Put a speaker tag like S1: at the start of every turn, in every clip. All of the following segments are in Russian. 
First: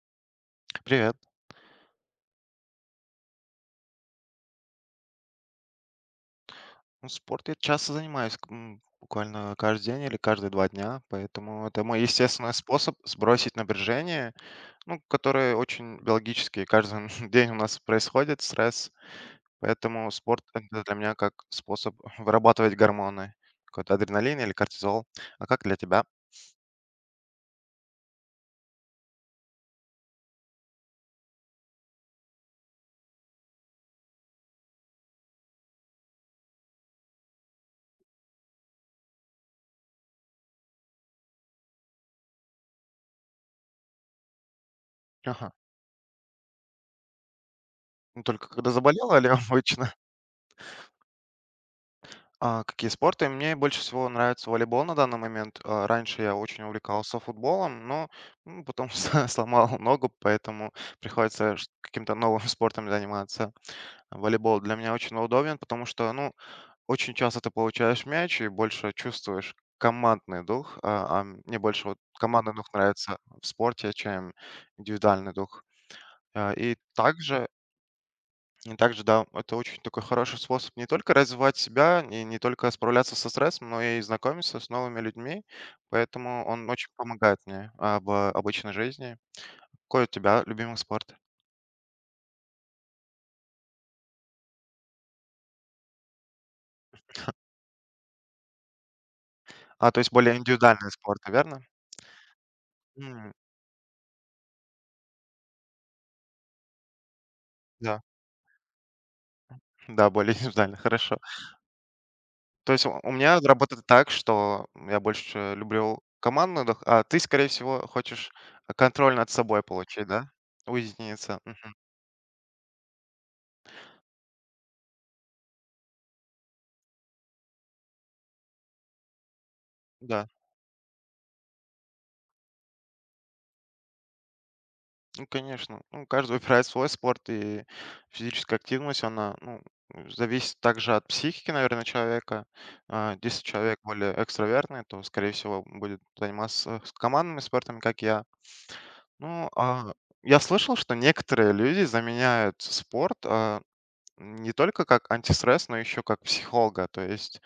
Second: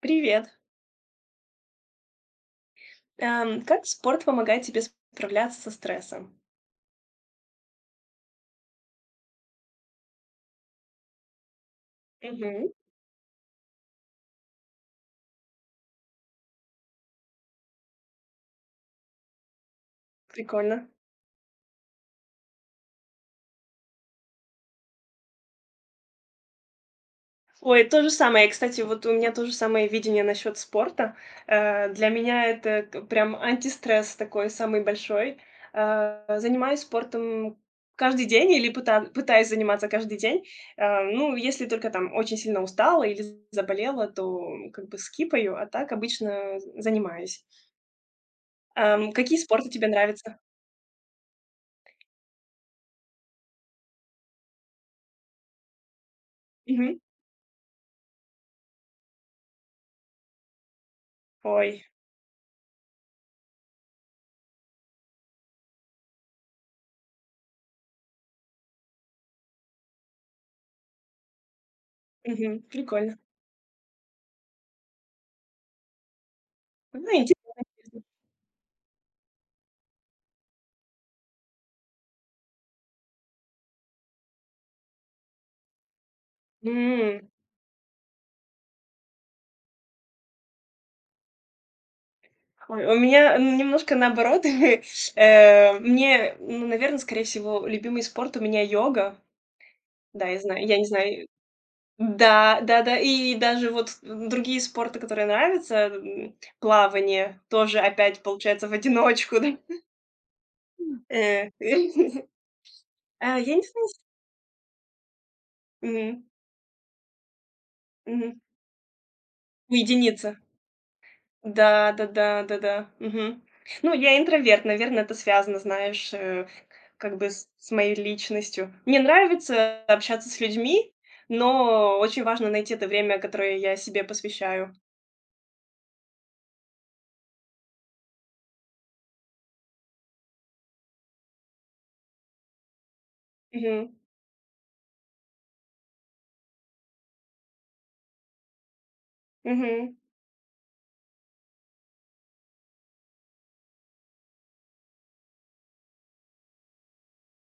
S1: Привет.
S2: Привет.
S1: Как спорт помогает тебе справляться со стрессом?
S2: Ну, спорт я часто занимаюсь, буквально каждый день или каждые 2 дня, поэтому это мой естественный
S1: Мгм.
S2: способ сбросить напряжение, ну, которое очень биологически каждый день у нас происходит, стресс. Поэтому спорт это
S1: Прикольно.
S2: для меня как способ вырабатывать гормоны, какой-то адреналин или кортизол. А как для тебя?
S1: Ой, то же самое. Кстати, вот у меня то же самое видение насчет спорта. Для меня это прям антистресс такой самый большой. Занимаюсь спортом каждый день или пытаюсь заниматься каждый день. Ну, если только там очень сильно устала или заболела, то как бы
S2: Ага.
S1: скипаю, а так обычно занимаюсь.
S2: Ну, только когда заболела или
S1: Какие спорты тебе
S2: обычно?
S1: нравятся?
S2: А, какие спорты? Мне больше всего нравится волейбол на данный момент. Раньше я очень
S1: Мгм.
S2: увлекался футболом, но потом сломал ногу, поэтому приходится
S1: Ой,
S2: каким-то новым спортом заниматься. Волейбол для меня очень удобен, потому что, ну, очень часто ты получаешь мяч и больше чувствуешь командный дух. А мне больше вот командный
S1: мгм,
S2: дух
S1: прикольно.
S2: нравится в спорте, чем индивидуальный дух. А, И
S1: Знаете,
S2: также и также, да, это очень такой хороший способ не только развивать себя, и не только справляться со стрессом, но и знакомиться с новыми людьми. Поэтому он очень
S1: м,
S2: помогает мне в обычной жизни. Какой у тебя любимый спорт?
S1: ой, у меня немножко наоборот. Мне, ну, наверное, скорее всего, любимый спорт у меня йога.
S2: А, то есть
S1: Да,
S2: более
S1: я знаю, я не
S2: индивидуальный спорт,
S1: знаю.
S2: верно?
S1: Да, да-да,
S2: М,
S1: и даже вот другие спорты, которые нравятся, плавание тоже
S2: Да,
S1: опять получается в одиночку, да.
S2: да, более индивидуально, хорошо.
S1: Э,
S2: То есть у меня
S1: я не
S2: работает
S1: знаю, с
S2: так, что я больше люблю
S1: мгм,
S2: командную, дох- а ты, скорее всего, хочешь
S1: мгм.
S2: контроль над собой получить, да?
S1: Уединиться.
S2: Уединиться. Мгм.
S1: Да, да-да, да-да. Мгм. Ну, я интроверт, наверное, это связано, знаешь, как бы с моей личностью. Мне нравится
S2: Да.
S1: общаться с людьми, но очень важно найти это время, которое я себе посвящаю.
S2: Ну, конечно. Ну, каждый выбирает свой спорт, и физическая активность, она, ну, зависит также от психики, наверное, человека. Если человек
S1: Мгм.
S2: более экстравертный, то, скорее всего, будет заниматься с командными спортами, как я. Ну, а
S1: Мгм.
S2: я слышал, что некоторые люди заменяют спорт не только как антистресс, но еще как психолога. То есть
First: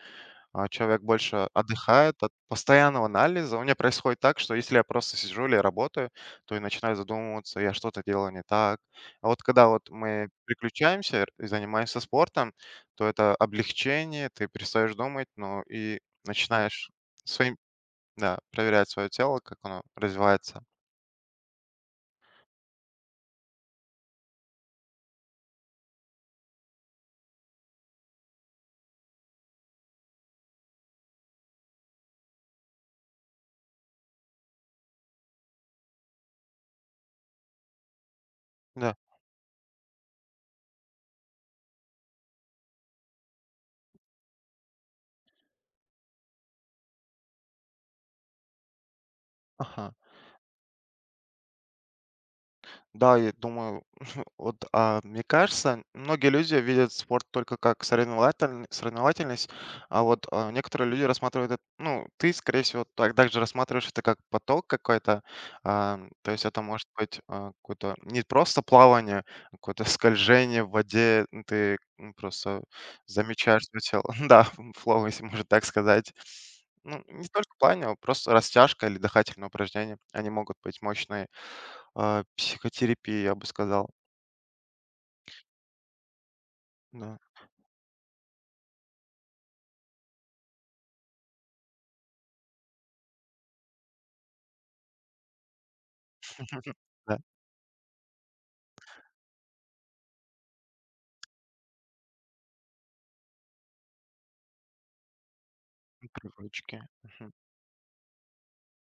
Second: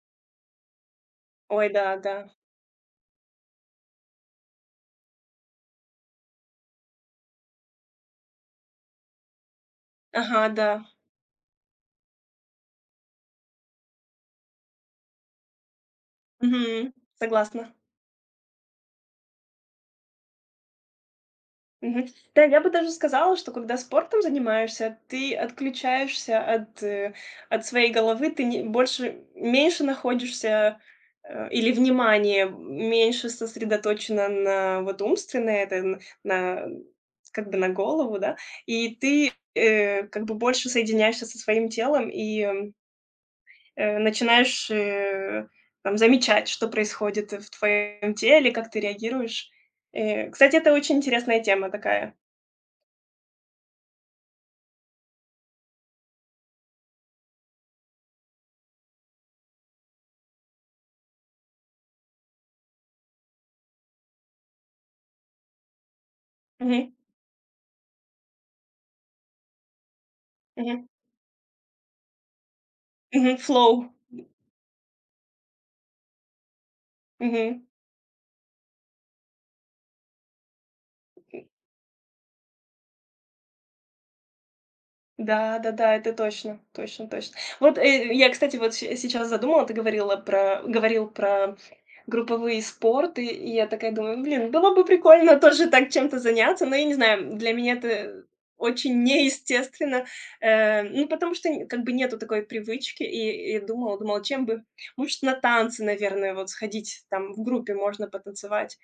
S2: человек больше
S1: Ой, да, да.
S2: отдыхает от постоянного анализа. У меня происходит так, что если я просто сижу или работаю, то я начинаю задумываться, я что-то делаю не так. А вот когда вот мы
S1: Ага, да.
S2: переключаемся и занимаемся спортом, то это облегчение, ты перестаешь думать, ну и начинаешь
S1: Мгм.
S2: своим,
S1: Согласна.
S2: да, проверять свое тело, как оно развивается.
S1: Мгм. Да, я бы даже сказала, что когда спортом занимаешься, ты отключаешься от своей головы, ты не, больше, меньше находишься или внимание меньше сосредоточено на вот умственное, это на, как бы на голову, да, и
S2: Да.
S1: ты как бы больше соединяешься со своим телом и начинаешь там, замечать, что происходит в твоем теле, как ты реагируешь.
S2: Ага.
S1: Кстати, это очень интересная тема такая.
S2: Да, я думаю, вот, мне кажется, многие люди видят спорт только как соревновательность, а вот, некоторые люди рассматривают эт ну, ты, скорее всего, так также рассматриваешь это как поток какой-то. То есть это может
S1: Мгм,
S2: быть, какое-то не просто плавание, а какое-то скольжение в
S1: мгм,
S2: воде. Ну, ты, просто
S1: мгм,
S2: замечаешь своё
S1: flow.
S2: тело. Да, флоу, если можно так сказать. Ну, не только
S1: Мгм.
S2: плавание, а вот просто растяжка или дыхательные упражнения, они могут быть мощные. Психотерапия, я бы сказал.
S1: Да-да-да, это точно, точно,
S2: Да,
S1: точно. Вот, я, кстати, вот се сейчас задумала, ты говорил про групповые спорты, и я такая думаю: "Блин, было бы прикольно тоже так чем-то заняться". Но я не
S2: да,
S1: знаю, для меня это очень неестественно, ну, потому что н как бы нету такой привычки. И думала, чем бы может, на танцы, наверное, вот
S2: привычки.
S1: сходить, там
S2: Мгм.
S1: в группе можно потанцевать,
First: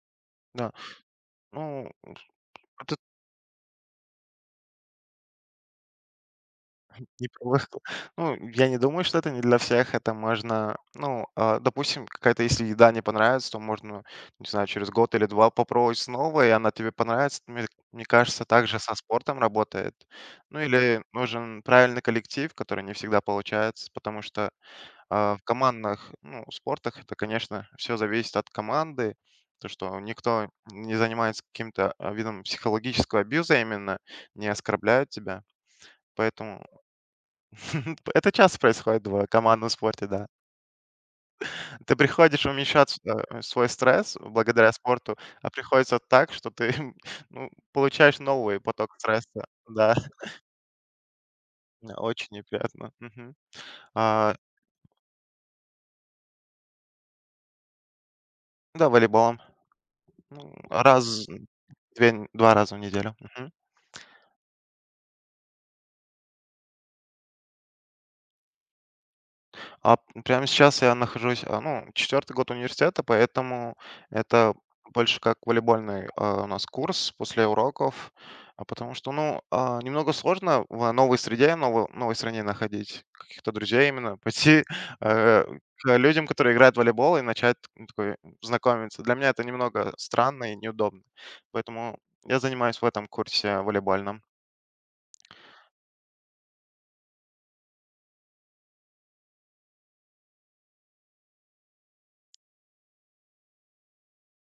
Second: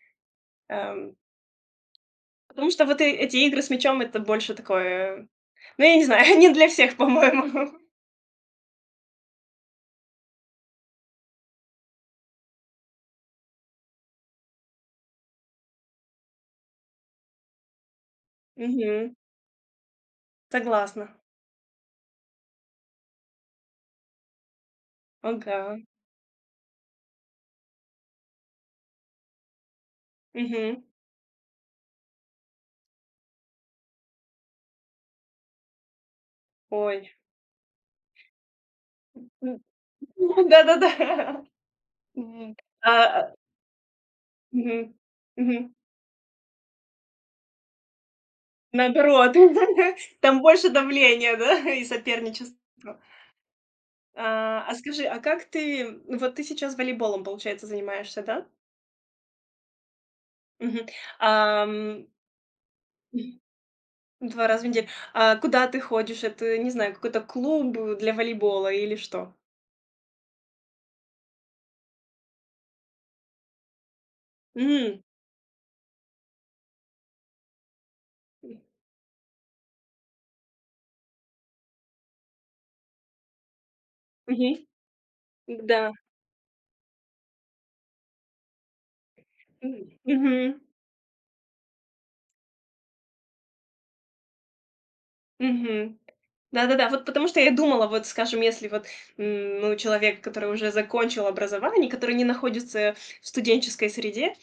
S2: Да.
S1: эм.
S2: Ну,
S1: Потому что
S2: это
S1: вот эти игры с мячом- это больше такое, ну, я не знаю, не для всех,
S2: не
S1: по-моему.
S2: привычка. Ну, я не думаю, что это не для всех. Это можно, ну, допустим, какая-то, если еда не понравится, то можно, не знаю, через год или два попробовать снова, и она тебе понравится. Мне кажется, также со
S1: Мгм.
S2: спортом работает. Ну, или
S1: Согласна.
S2: нужен правильный коллектив, который не всегда получается, потому что в
S1: Ага.
S2: командных, ну, спортах это, конечно, все зависит от команды. То, что никто
S1: Мгм.
S2: не занимается каким-то, видом психологического абьюза именно, не оскорбляют тебя. Поэтому
S1: Ой.
S2: это часто происходит в
S1: М.
S2: командном спорте, да.
S1: Да-да-да.
S2: Ты приходишь
S1: Мгм. А,
S2: уменьшать,
S1: а,
S2: свой стресс благодаря
S1: Мгм.
S2: спорту, а
S1: Мгм.
S2: приходится так, что ты, ну, получаешь новый поток
S1: Наоборот,
S2: стресса. Да,
S1: там больше давления, да, и
S2: очень
S1: соперничества.
S2: неприятно. Мгм. А,
S1: Скажи, а как ты, ну, вот ты сейчас волейболом, получается, занимаешься, да?
S2: да, волейболом, ну,
S1: Мгм. Ам.
S2: 2 2 раза в неделю.
S1: 2 раза в неделю. А куда ты ходишь? Это, не знаю, какой-то клуб, для волейбола или что?
S2: Прямо сейчас я нахожусь, ну, четвертый год университета, поэтому это
S1: М.
S2: больше как волейбольный у нас курс после уроков, а потому что, ну, немного сложно в новой среде, новой стране находить каких-то друзей именно,
S1: Мгм.
S2: пойти э,
S1: Да.
S2: к людям, которые играют в волейбол, и начать ну, такой, знакомиться. Для меня это
S1: М.
S2: немного странно и
S1: Мгм.
S2: неудобно, поэтому я занимаюсь в этом курсе волейбольном.
S1: Мгм. Да-да-да. Вот потому что я думала, вот, скажем, если вот, ну, человек, который уже закончил образование, который не находится в студенческой среде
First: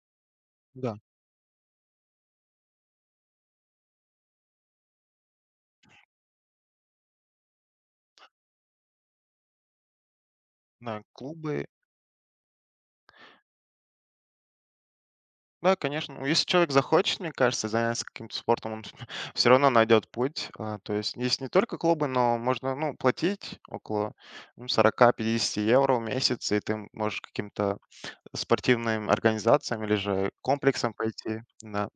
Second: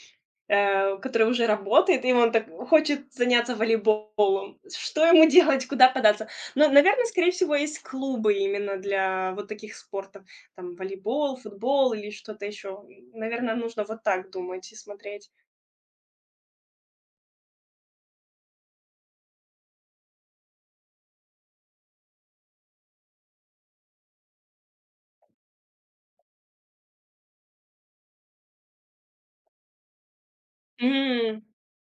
S2: Да,
S1: э, который уже работает, и он так хочет заняться волейболом. Что ему делать, куда податься? Ну, наверное, скорее всего, есть клубы именно для вот таких спортов. Там
S2: на
S1: волейбол,
S2: клубы.
S1: футбол или что-то еще. Наверное, нужно вот так думать и смотреть.
S2: Да, конечно. Ну, если человек захочет, мне кажется, заняться каким-то спортом, он все равно найдет путь. То есть есть не только клубы, но можно ну, платить около ну, 40-50 евро в месяц, и ты можешь каким-то спортивным организациям или же комплексом
S1: М,
S2: пойти. Да.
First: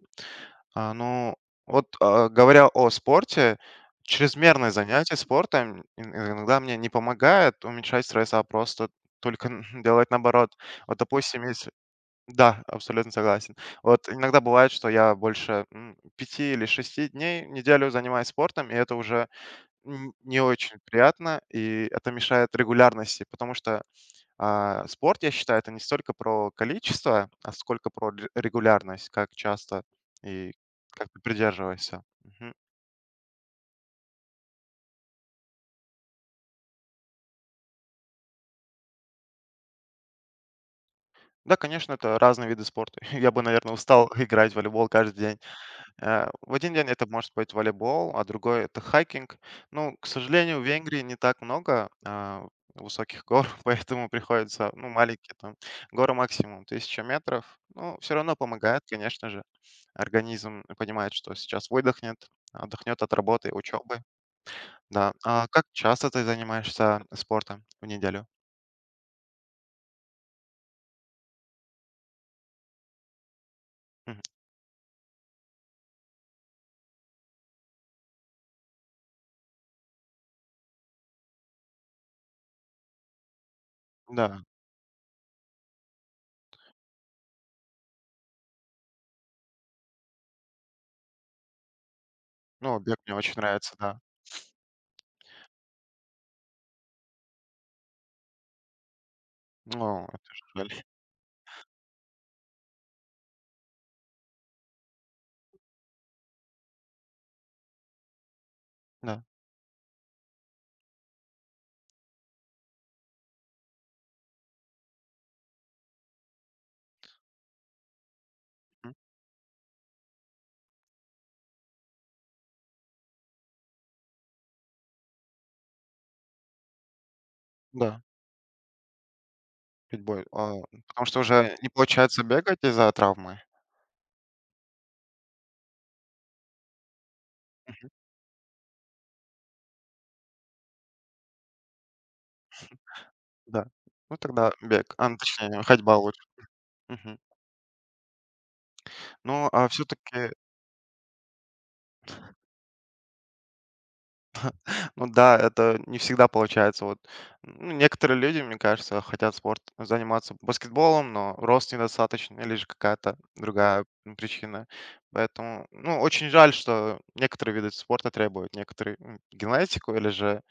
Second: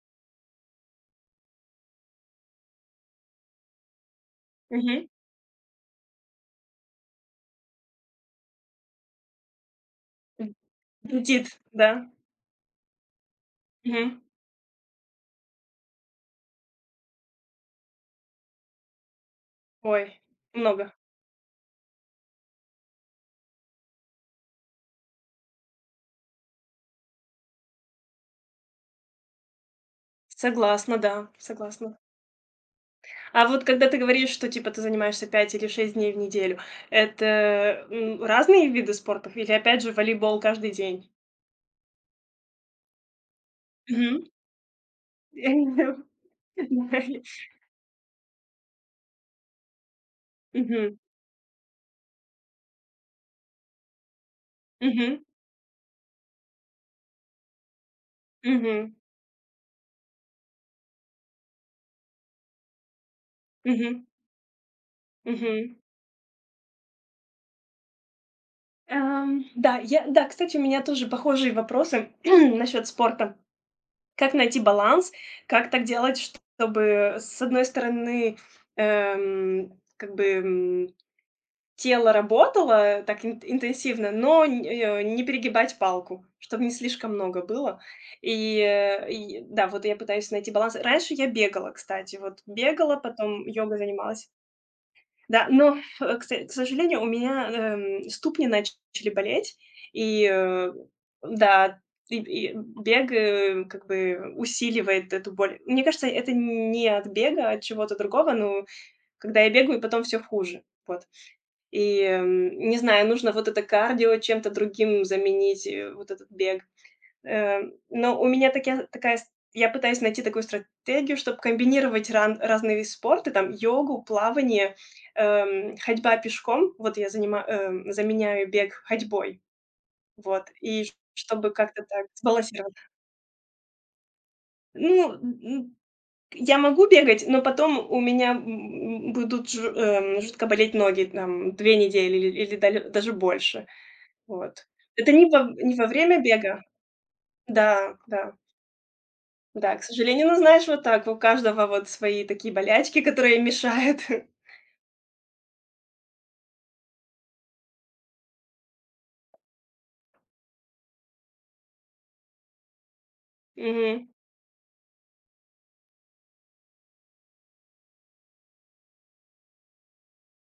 S2: Ну, говоря о спорте, чрезмерное
S1: мгм.
S2: занятие спортом иногда мне не помогает уменьшать стресс, а просто только делать наоборот.
S1: М,
S2: Вот, допустим,
S1: Бдит,
S2: есть
S1: да.
S2: да, абсолютно согласен. Вот
S1: Мгм.
S2: иногда бывает, что я больше 5 или 6 дней в неделю занимаюсь спортом, и это уже
S1: Ой,
S2: не очень
S1: много.
S2: приятно, и это мешает регулярности, потому что спорт, я считаю, это не столько про количество, а сколько про регулярность, как часто и
S1: Согласна,
S2: как ты
S1: да, согласна.
S2: придерживаешься. Мгм.
S1: А вот когда ты говоришь, что типа ты занимаешься 5 или 6 дней в неделю, это, разные виды спортов или опять же волейбол каждый день?
S2: Да, конечно, это разные виды спорта. Я бы, наверное, устал
S1: Мгм.
S2: играть в волейбол каждый день. Э, в один день это может быть волейбол, а другой это хайкинг. Ну, к сожалению, в
S1: Мгм. Мгм.
S2: Венгрии не так много высоких гор, поэтому приходится, ну, маленькие там горы максимум, 1000 метров. Ну, все равно помогает,
S1: Мгм.
S2: конечно же. Организм понимает, что сейчас выдохнет, отдохнет от работы, учебы.
S1: Мгм.
S2: Да. А как
S1: Мгм.
S2: часто ты занимаешься спортом в неделю?
S1: Да, я да, кстати, у меня тоже похожие вопросы насчет спорта.
S2: Мгм.
S1: Как найти баланс? Как так делать, чтобы, с одной стороны, как бы, тело работало так ин интенсивно, но
S2: Да.
S1: не перегибать палку, чтобы не слишком много было. И да, вот я пытаюсь найти баланс. Раньше я бегала, кстати, вот
S2: Ну,
S1: бегала,
S2: бег мне очень
S1: потом
S2: нравится,
S1: йогой
S2: да.
S1: занималась. Да, но, к са к сожалению, у меня, ступни начали болеть,
S2: Ну,
S1: и,
S2: это же жаль.
S1: да, и бег, как бы усиливает эту боль. Мне кажется, это не от бега, а от чего-то другого, но
S2: Да.
S1: когда я бегаю, потом все хуже. Вот. И, не знаю, нужно вот это кардио чем-то другим заменить, вот этот бег. Э, но у меня такая
S2: М.
S1: такая с я пытаюсь найти такую стратегию, чтобы комбинировать ран разные виды спорта, там йогу, плавание, ходьба пешком. Вот я занима
S2: Да.
S1: заменяю бег ходьбой,
S2: Питбуль.
S1: вот, и ш
S2: Потому что
S1: чтобы
S2: уже не
S1: как-то так
S2: получается бегать
S1: сбалансировать.
S2: из-за травмы?
S1: Ну, я могу бегать, но потом у меня, будут жу жутко болеть ноги, там 2 недели или даль даже
S2: Да.
S1: больше.
S2: Ну, тогда
S1: Вот.
S2: бег,
S1: Это
S2: ну,
S1: не во
S2: точнее,
S1: не во
S2: ходьба
S1: время
S2: лучше.
S1: бега.
S2: Мгм.
S1: Да, да,
S2: Ну, а
S1: да, к
S2: все
S1: сожалению.
S2: таки
S1: Ну, знаешь, вот так, у каждого вот свои такие болячки, которые мешают.
S2: ну да, это не всегда получается. Вот, ну, некоторые люди, мне кажется, хотят спорт заниматься баскетболом, но рост недостаточный или же какая-то другая,
S1: Мгм,
S2: причина. Поэтому, ну, очень жаль, что некоторые виды спорта требуют некоторые, генетику или же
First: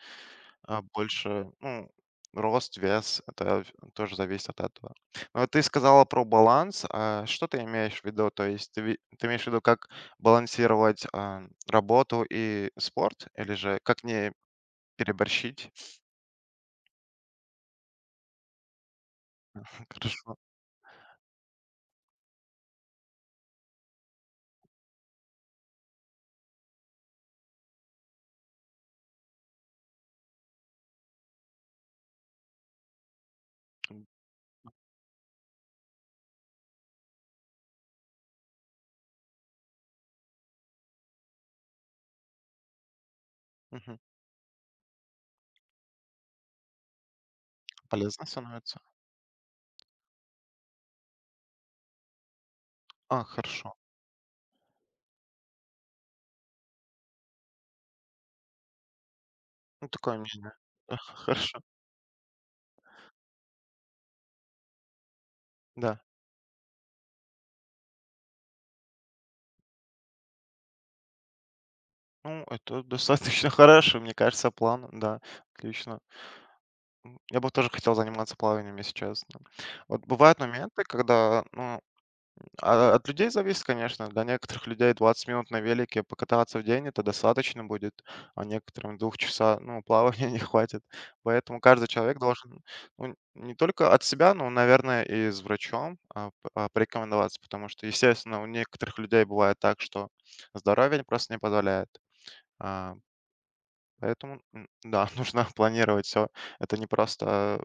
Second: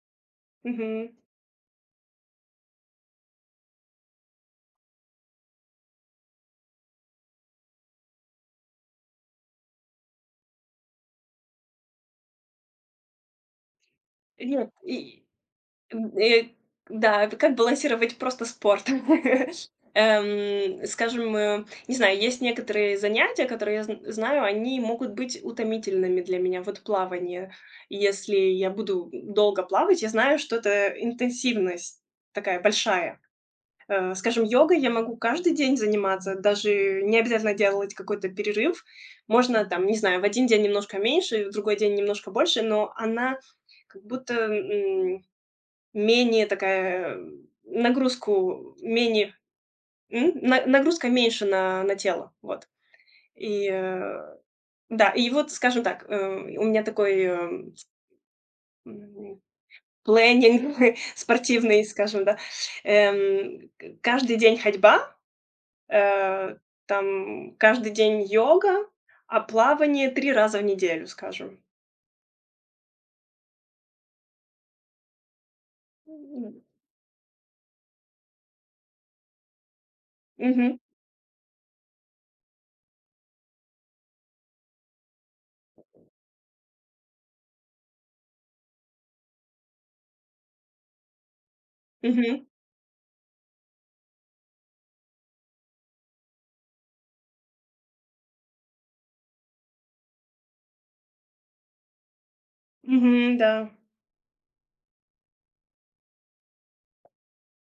S1: мгм.
S2: Больше, ну, рост, вес- это в тоже зависит от этого. Но вот ты сказала про баланс. А что ты имеешь в виду? То есть ты имеешь в виду, как балансировать, работу и спорт или же как не
S1: Нет, и,
S2: переборщить?
S1: м, э, да, это как балансировать просто спорт. Скажем, не знаю, есть некоторые занятия, которые я зн знаю, они могут быть утомительными для меня. Вот плавание. Если я буду долго плавать, я знаю, что это интенсивность такая большая.
S2: Хорошо.
S1: Скажем, йогой я могу каждый день заниматься, даже не обязательно делать какой-то перерыв. Можно там, не знаю, в один день немножко меньше, в другой день немножко больше, но она
S2: Мгм.
S1: как будто, менее такая,
S2: Полезно
S1: нагрузку
S2: становится?
S1: менее м? На нагрузка меньше на тело, вот. И,
S2: Хорошо.
S1: да, и вот, скажем так, у меня такой, м,
S2: Ну, такое мнение.
S1: плэнинг
S2: Хорошо,
S1: спортивный, скажем, да. К Каждый день ходьба.
S2: да.
S1: Э, там каждый день йога, а плавание 3 раза в неделю, скажем.
S2: Ну, это достаточно хороший, мне кажется, план, да, отлично.
S1: М.
S2: Я бы тоже хотел заниматься плаванием, если честно. Вот бывают
S1: Мгм.
S2: моменты, когда, ну, от людей зависит, конечно. Для некоторых людей 20 минут на велике покататься в день это достаточно будет, а некоторым 2 часа, ну, плавания не хватит. Поэтому каждый человек
S1: Мгм.
S2: должен, ну, не только от себя, но, наверное, и с врачом, порекомендоваться, потому что, естественно, у некоторых людей бывает так, что здоровье просто не позволяет. А,
S1: Мгм. Да.
S2: поэтому, да, нужно планировать все. Это не просто,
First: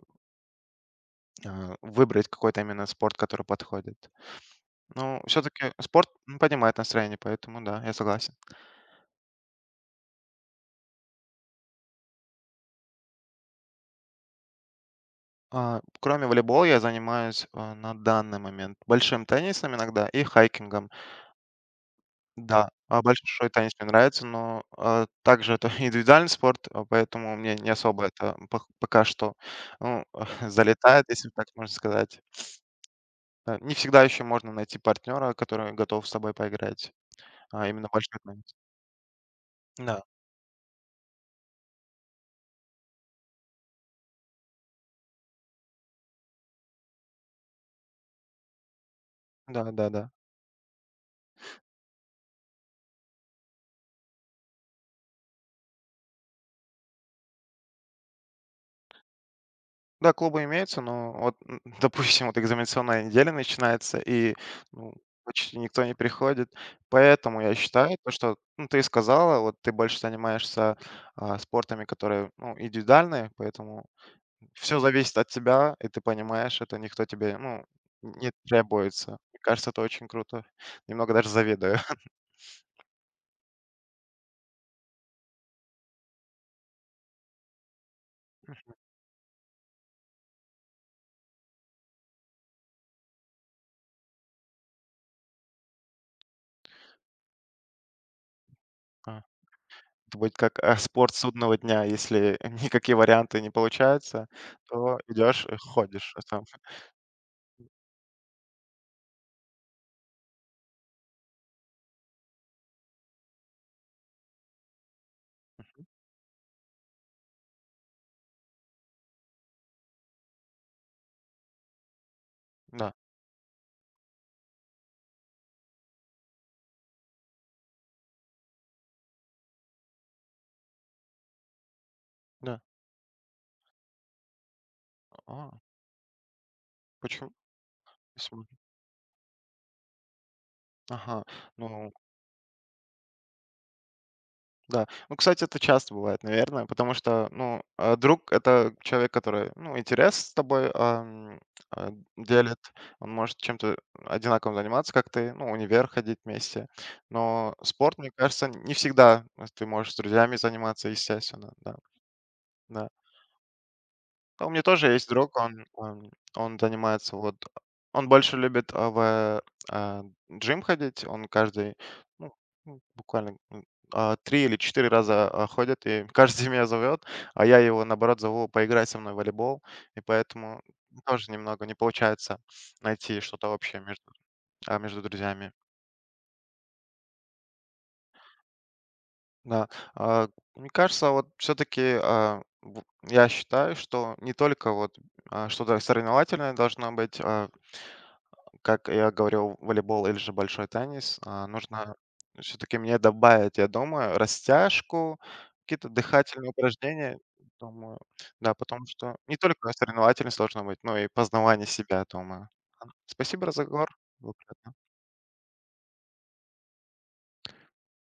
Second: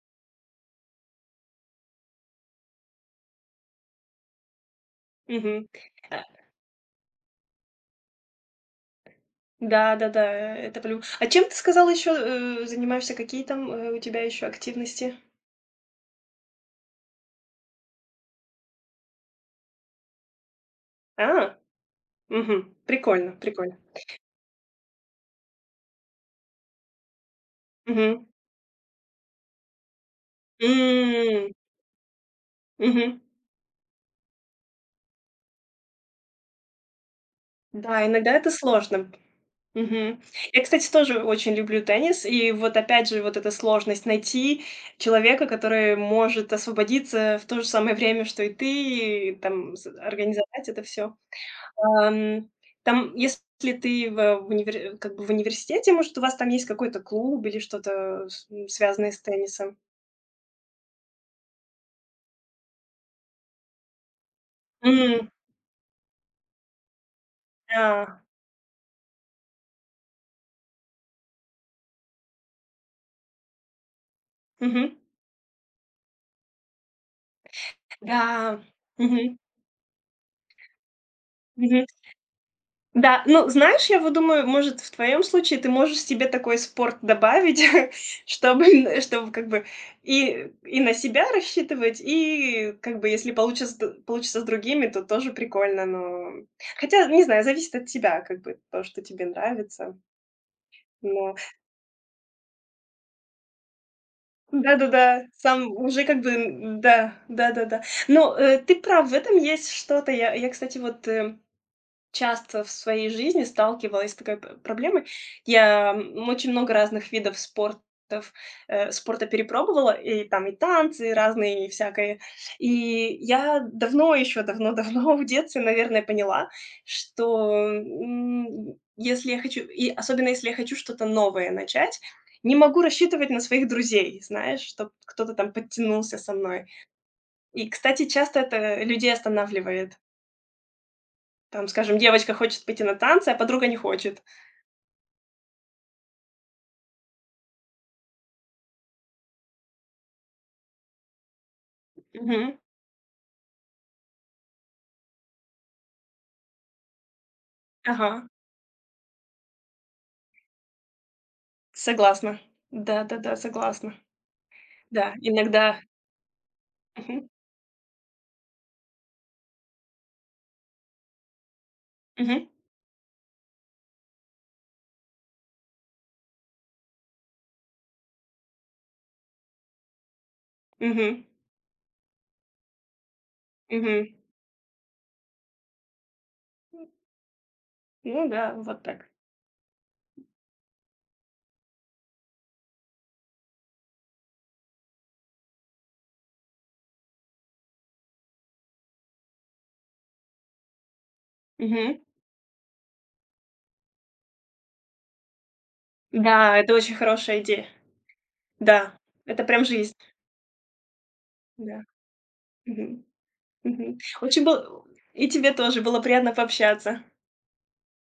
S2: выбрать какой-то именно спорт, который подходит. Ну,
S1: Мгм.
S2: все-таки спорт,
S1: Э,
S2: поднимает настроение, поэтому да, я согласен.
S1: да-да-да, это плю А чем ты сказала еще, занимаешься? Какие там, у тебя еще активности?
S2: Кроме волейбола я занимаюсь, на данный момент большим теннисом иногда и хайкингом.
S1: А,
S2: Да,
S1: Мгм. Прикольно,
S2: большой теннис
S1: прикольно.
S2: мне нравится, но, также это индивидуальный спорт, поэтому мне не особо
S1: Мгм.
S2: это пох пока что, ну, залетает, если так
S1: М.
S2: можно сказать.
S1: Мгм.
S2: Не всегда еще можно найти партнера, который готов с тобой поиграть, именно
S1: Да,
S2: большой
S1: иногда это
S2: теннис.
S1: сложно.
S2: Да,
S1: Мгм. Я, кстати, тоже очень люблю теннис. И вот опять же вот эта сложность найти человека, который может освободиться в то же самое время, что и ты, и там с
S2: да-да-да.
S1: организовать это все. Ам, там, если ты в универ как бы в университете, может, у вас там есть какой-то клуб или что-то связанное с теннисом?
S2: Да, клубы имеются, но вот, допустим, вот экзаменационная неделя начинается, и ну,
S1: М,
S2: почти никто не приходит. Поэтому я считаю, то,
S1: да.
S2: что ну, ты сказала, вот ты больше занимаешься спортами, которые ну, индивидуальные, поэтому все
S1: Мгм.
S2: зависит от тебя, и ты понимаешь, это никто тебе ну, не
S1: Да.
S2: требуется.
S1: Мгм.
S2: Мне кажется, это очень круто. Немного даже завидую.
S1: Мгм. Да, ну, знаешь, я вот думаю, может, в твоем случае ты можешь себе такой спорт добавить, чтобы, н чтобы как бы и на себя рассчитывать, и как бы если получится д получится с другими, то тоже прикольно, но хотя, не знаю, зависит от тебя, как бы то, что
S2: А,
S1: тебе нравится.
S2: это будет как спорт
S1: Но
S2: судного дня, если никакие варианты не получаются, то
S1: да-да-да,
S2: идешь и
S1: сам уже
S2: ходишь.
S1: как бы,
S2: Это,
S1: да, да-да-да. Но, ты прав, в этом есть что-то. Я, кстати, вот, часто в своей жизни сталкивалась с такой п проблемой. Я, очень много разных видов спорта перепробовала, и там и танцы, и разные, и всякое.
S2: да.
S1: И я давно, еще давно-давно в детстве, наверное, поняла, что, если я хочу, и особенно если я хочу что-то новое начать, не
S2: Да.
S1: могу рассчитывать на своих друзей, знаешь, чтобы кто-то
S2: А,
S1: там подтянулся со мной.
S2: почему?
S1: И, кстати,
S2: Не
S1: часто
S2: сможет.
S1: это людей останавливает.
S2: Ага,
S1: Там,
S2: ну
S1: скажем, девочка хочет пойти на танцы, а подруга не хочет.
S2: да. Ну, кстати, это часто бывает, наверное, потому что, ну, друг— это человек, который, ну, интерес с тобой а,
S1: Мгм.
S2: делит, он может чем-то одинаковым заниматься, как ты, ну, универ ходить вместе. Но спорт, мне
S1: Ага.
S2: кажется, не всегда ты можешь с друзьями заниматься, естественно, да,
S1: Согласна.
S2: да.
S1: Да-да-да, согласна.
S2: А у меня тоже есть
S1: Да,
S2: друг, он
S1: иногда.
S2: он он занимается
S1: Мгм.
S2: вот он больше любит, а, джим ходить. Он каждый, ну,
S1: Мгм.
S2: буквально, 3 или 4 раза, ходит, и каждый меня зовет, а я его, наоборот, зову поиграть со мной в волейбол. И поэтому
S1: Мгм.
S2: тоже немного не получается найти что-то общее
S1: Мгм.
S2: между, между друзьями.
S1: Ну да, вот так.
S2: Да, а, мне кажется, вот все таки я считаю, что не только вот, что-то соревновательное должно быть, как я говорил, волейбол или же большой теннис, нужно
S1: Мгм.
S2: все-таки мне добавить, я думаю, растяжку, какие-то дыхательные
S1: Да, это очень
S2: упражнения,
S1: хорошая идея.
S2: думаю. Да, потому
S1: Да,
S2: что не
S1: это прям
S2: только
S1: жизнь.
S2: соревновательность должна быть, но и познавание
S1: Да.
S2: себя, думаю.
S1: Мгм.
S2: Спасибо за разговор.
S1: Мгм.
S2: Был
S1: Очень был и тебе тоже было приятно пообщаться.